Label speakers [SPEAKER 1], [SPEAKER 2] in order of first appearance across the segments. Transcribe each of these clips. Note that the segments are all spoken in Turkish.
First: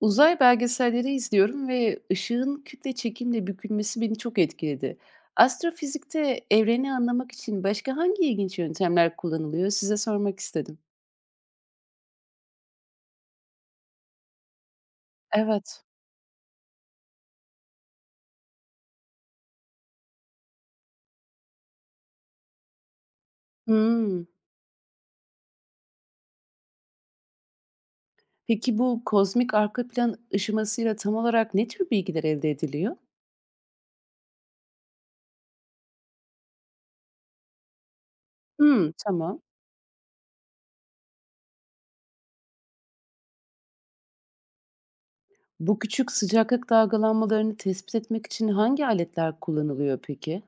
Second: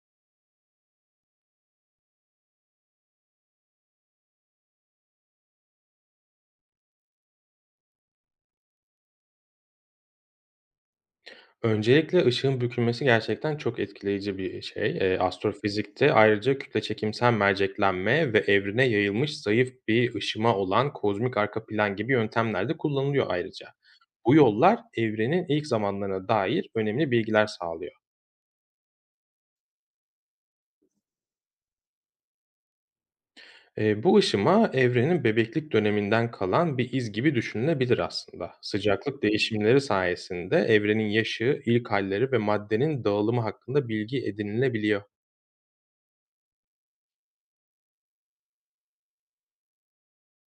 [SPEAKER 1] Uzay belgeselleri izliyorum ve ışığın kütle çekimle bükülmesi beni çok etkiledi. Astrofizikte evreni anlamak için başka hangi ilginç yöntemler kullanılıyor? Size sormak istedim.
[SPEAKER 2] Öncelikle ışığın bükülmesi gerçekten çok etkileyici bir şey.
[SPEAKER 1] Evet.
[SPEAKER 2] Astrofizikte ayrıca kütle çekimsel merceklenme ve evrene yayılmış zayıf bir ışıma olan kozmik arka plan gibi yöntemler de kullanılıyor ayrıca.
[SPEAKER 1] Hmm.
[SPEAKER 2] Bu yollar evrenin ilk zamanlarına dair önemli bilgiler sağlıyor.
[SPEAKER 1] Peki bu kozmik arka plan ışımasıyla tam olarak ne tür bilgiler elde ediliyor?
[SPEAKER 2] Bu ışıma evrenin bebeklik döneminden kalan bir iz gibi düşünülebilir aslında.
[SPEAKER 1] Hmm,
[SPEAKER 2] Sıcaklık
[SPEAKER 1] tamam.
[SPEAKER 2] değişimleri sayesinde evrenin yaşı, ilk halleri ve maddenin dağılımı hakkında bilgi edinilebiliyor.
[SPEAKER 1] Bu küçük sıcaklık dalgalanmalarını tespit etmek için hangi aletler kullanılıyor peki?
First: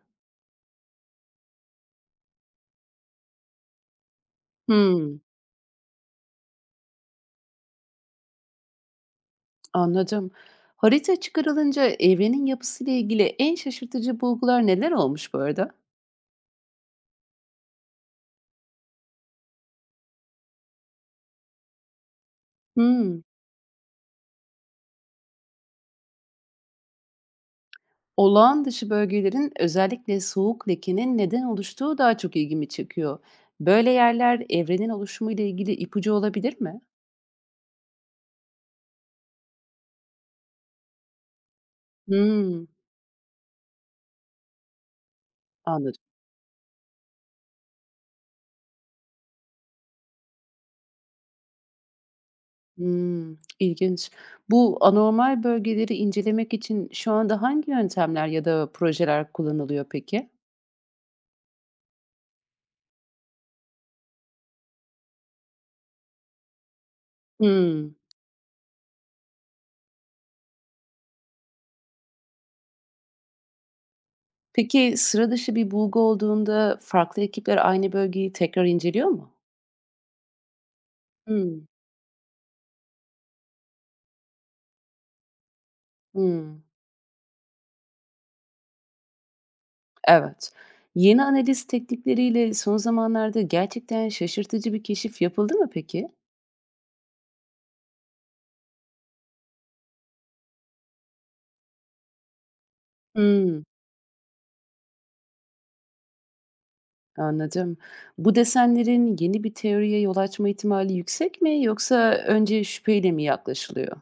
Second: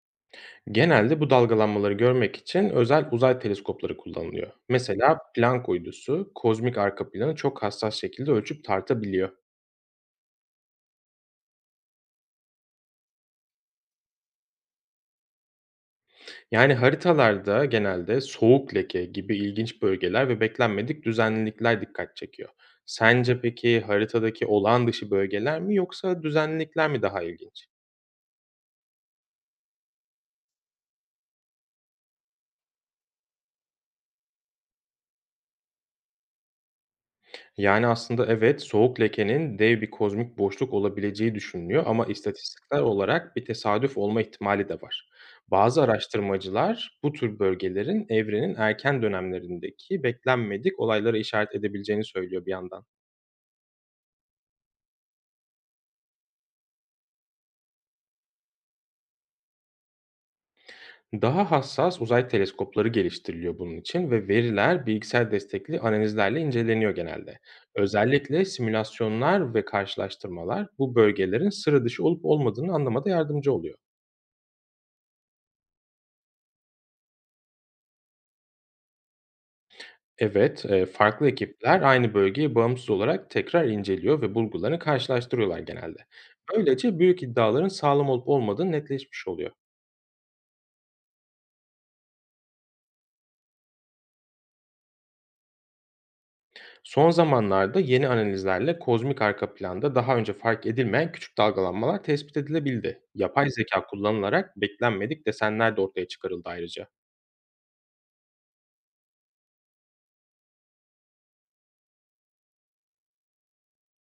[SPEAKER 2] Genelde bu dalgalanmaları görmek için özel uzay teleskopları kullanılıyor. Mesela
[SPEAKER 1] Hmm.
[SPEAKER 2] Planck uydusu kozmik arka planı çok hassas şekilde ölçüp tartabiliyor.
[SPEAKER 1] Anladım. Harita çıkarılınca evrenin yapısıyla ilgili en şaşırtıcı bulgular neler olmuş bu arada?
[SPEAKER 2] Yani haritalarda genelde soğuk leke gibi ilginç bölgeler ve beklenmedik düzenlilikler dikkat çekiyor.
[SPEAKER 1] Hmm.
[SPEAKER 2] Sence peki haritadaki olağan dışı bölgeler mi yoksa düzenlilikler mi daha ilginç?
[SPEAKER 1] Olağan dışı bölgelerin, özellikle soğuk lekenin neden oluştuğu daha çok ilgimi çekiyor. Böyle yerler evrenin oluşumuyla ilgili ipucu olabilir mi?
[SPEAKER 2] Yani, aslında evet, soğuk lekenin dev bir kozmik boşluk olabileceği düşünülüyor ama
[SPEAKER 1] Hmm.
[SPEAKER 2] istatistikler olarak bir tesadüf olma ihtimali de var. Bazı
[SPEAKER 1] Anladım.
[SPEAKER 2] araştırmacılar bu tür bölgelerin evrenin erken dönemlerindeki beklenmedik olaylara işaret edebileceğini söylüyor bir yandan.
[SPEAKER 1] Hmm. İlginç. Bu anormal bölgeleri incelemek için şu anda hangi yöntemler ya da projeler kullanılıyor peki?
[SPEAKER 2] Daha hassas uzay teleskopları geliştiriliyor bunun için ve veriler bilgisayar destekli analizlerle inceleniyor genelde.
[SPEAKER 1] Hmm.
[SPEAKER 2] Özellikle simülasyonlar ve karşılaştırmalar bu bölgelerin sıra dışı olup olmadığını anlamada yardımcı oluyor.
[SPEAKER 1] Peki, sıra dışı bir bulgu olduğunda farklı ekipler aynı bölgeyi tekrar inceliyor mu?
[SPEAKER 2] Evet, farklı
[SPEAKER 1] Hımm.
[SPEAKER 2] ekipler aynı bölgeyi bağımsız olarak tekrar inceliyor ve bulgularını karşılaştırıyorlar genelde.
[SPEAKER 1] Hımm.
[SPEAKER 2] Böylece büyük iddiaların sağlam olup olmadığı netleşmiş oluyor.
[SPEAKER 1] Evet. Yeni analiz teknikleriyle son zamanlarda gerçekten şaşırtıcı bir keşif yapıldı mı peki?
[SPEAKER 2] Son zamanlarda yeni analizlerle kozmik arka planda daha önce fark edilmeyen küçük dalgalanmalar tespit edilebildi. Yapay
[SPEAKER 1] Hımm.
[SPEAKER 2] zeka kullanılarak beklenmedik desenler de ortaya çıkarıldı ayrıca.
[SPEAKER 1] Anladım. Bu desenlerin yeni bir teoriye yol açma ihtimali yüksek mi, yoksa önce şüpheyle mi yaklaşılıyor?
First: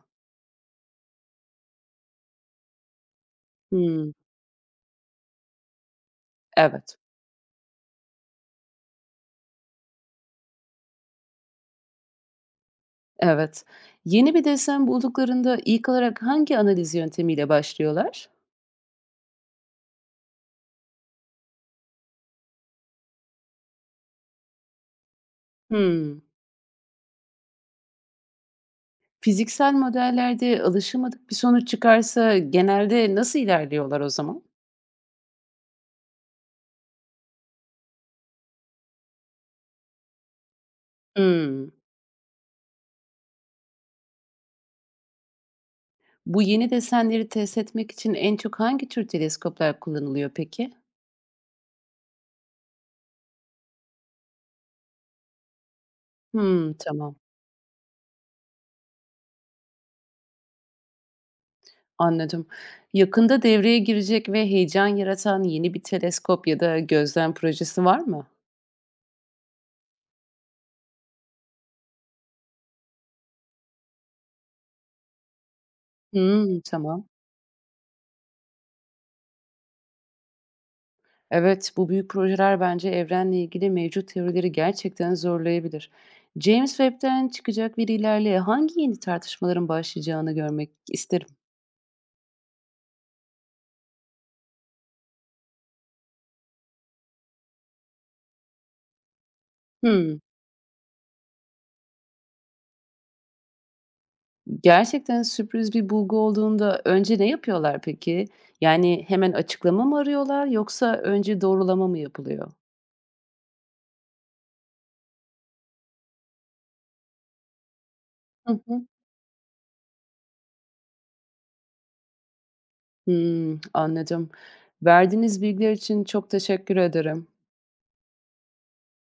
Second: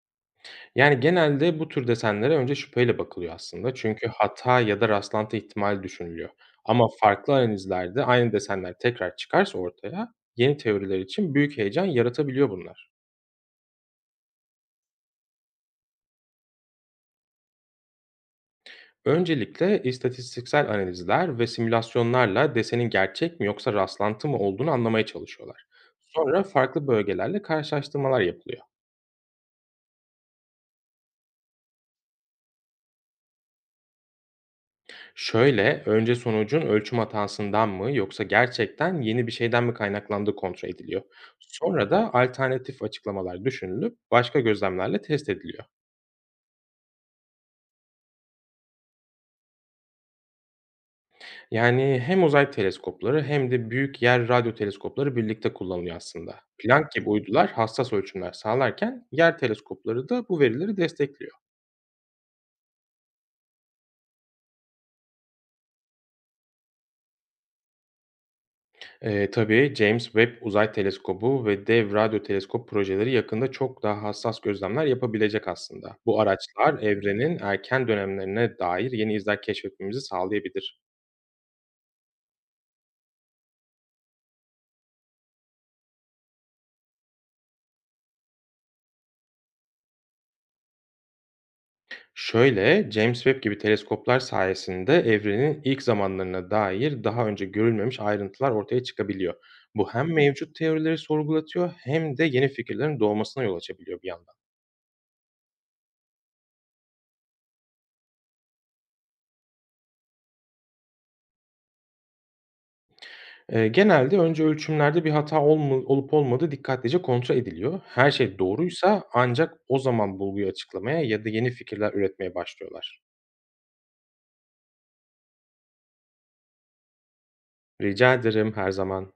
[SPEAKER 2] Yani, genelde bu tür desenlere önce şüpheyle bakılıyor aslında. Çünkü
[SPEAKER 1] Hımm.
[SPEAKER 2] hata ya da rastlantı ihtimali düşünülüyor. Ama
[SPEAKER 1] Evet.
[SPEAKER 2] farklı analizlerde aynı desenler tekrar çıkarsa ortaya, yeni teoriler için büyük heyecan yaratabiliyor bunlar.
[SPEAKER 1] Evet. Yeni bir desen bulduklarında ilk olarak hangi analiz yöntemiyle başlıyorlar?
[SPEAKER 2] Öncelikle istatistiksel analizler ve simülasyonlarla desenin gerçek mi yoksa rastlantı mı olduğunu anlamaya çalışıyorlar.
[SPEAKER 1] Hımm.
[SPEAKER 2] Sonra farklı bölgelerle karşılaştırmalar yapılıyor.
[SPEAKER 1] Fiziksel modellerde alışılmadık bir sonuç çıkarsa genelde nasıl ilerliyorlar o zaman?
[SPEAKER 2] Şöyle, önce sonucun ölçüm hatasından mı yoksa gerçekten yeni bir şeyden mi kaynaklandığı kontrol ediliyor.
[SPEAKER 1] Hımm.
[SPEAKER 2] Sonra da alternatif açıklamalar düşünülüp başka gözlemlerle test ediliyor.
[SPEAKER 1] Bu yeni desenleri test etmek için en çok hangi tür teleskoplar kullanılıyor peki?
[SPEAKER 2] Yani hem uzay teleskopları hem de büyük yer radyo teleskopları birlikte kullanılıyor aslında.
[SPEAKER 1] Hımm,
[SPEAKER 2] Planck gibi
[SPEAKER 1] tamam,
[SPEAKER 2] uydular hassas ölçümler sağlarken yer teleskopları da bu verileri destekliyor.
[SPEAKER 1] anladım. Yakında devreye girecek ve heyecan yaratan yeni bir teleskop ya da gözlem projesi var mı?
[SPEAKER 2] Tabii James Webb Uzay Teleskobu ve Dev Radyo Teleskop projeleri yakında çok daha hassas gözlemler yapabilecek aslında. Bu
[SPEAKER 1] Hımm,
[SPEAKER 2] araçlar
[SPEAKER 1] tamam.
[SPEAKER 2] evrenin erken dönemlerine dair yeni izler keşfetmemizi sağlayabilir.
[SPEAKER 1] Evet, bu büyük projeler bence evrenle ilgili mevcut teorileri gerçekten zorlayabilir. James Webb'den çıkacak verilerle hangi yeni tartışmaların başlayacağını görmek isterim.
[SPEAKER 2] Şöyle, James Webb gibi teleskoplar sayesinde evrenin ilk zamanlarına dair daha önce görülmemiş ayrıntılar ortaya çıkabiliyor. Bu hem
[SPEAKER 1] Hımm.
[SPEAKER 2] mevcut teorileri sorgulatıyor hem de yeni fikirlerin doğmasına yol açabiliyor bir yandan.
[SPEAKER 1] Gerçekten sürpriz bir bulgu olduğunda önce ne yapıyorlar peki? Yani, hemen açıklama mı arıyorlar, yoksa önce doğrulama mı yapılıyor?
[SPEAKER 2] Genelde önce ölçümlerde bir hata olma olup olmadığı dikkatlice kontrol ediliyor. Her şey
[SPEAKER 1] Hı hı.
[SPEAKER 2] doğruysa ancak o zaman bulguyu açıklamaya ya da yeni fikirler üretmeye başlıyorlar.
[SPEAKER 1] Hımm, anladım. Verdiğiniz bilgiler için çok teşekkür ederim.
[SPEAKER 2] Rica ederim, her zaman.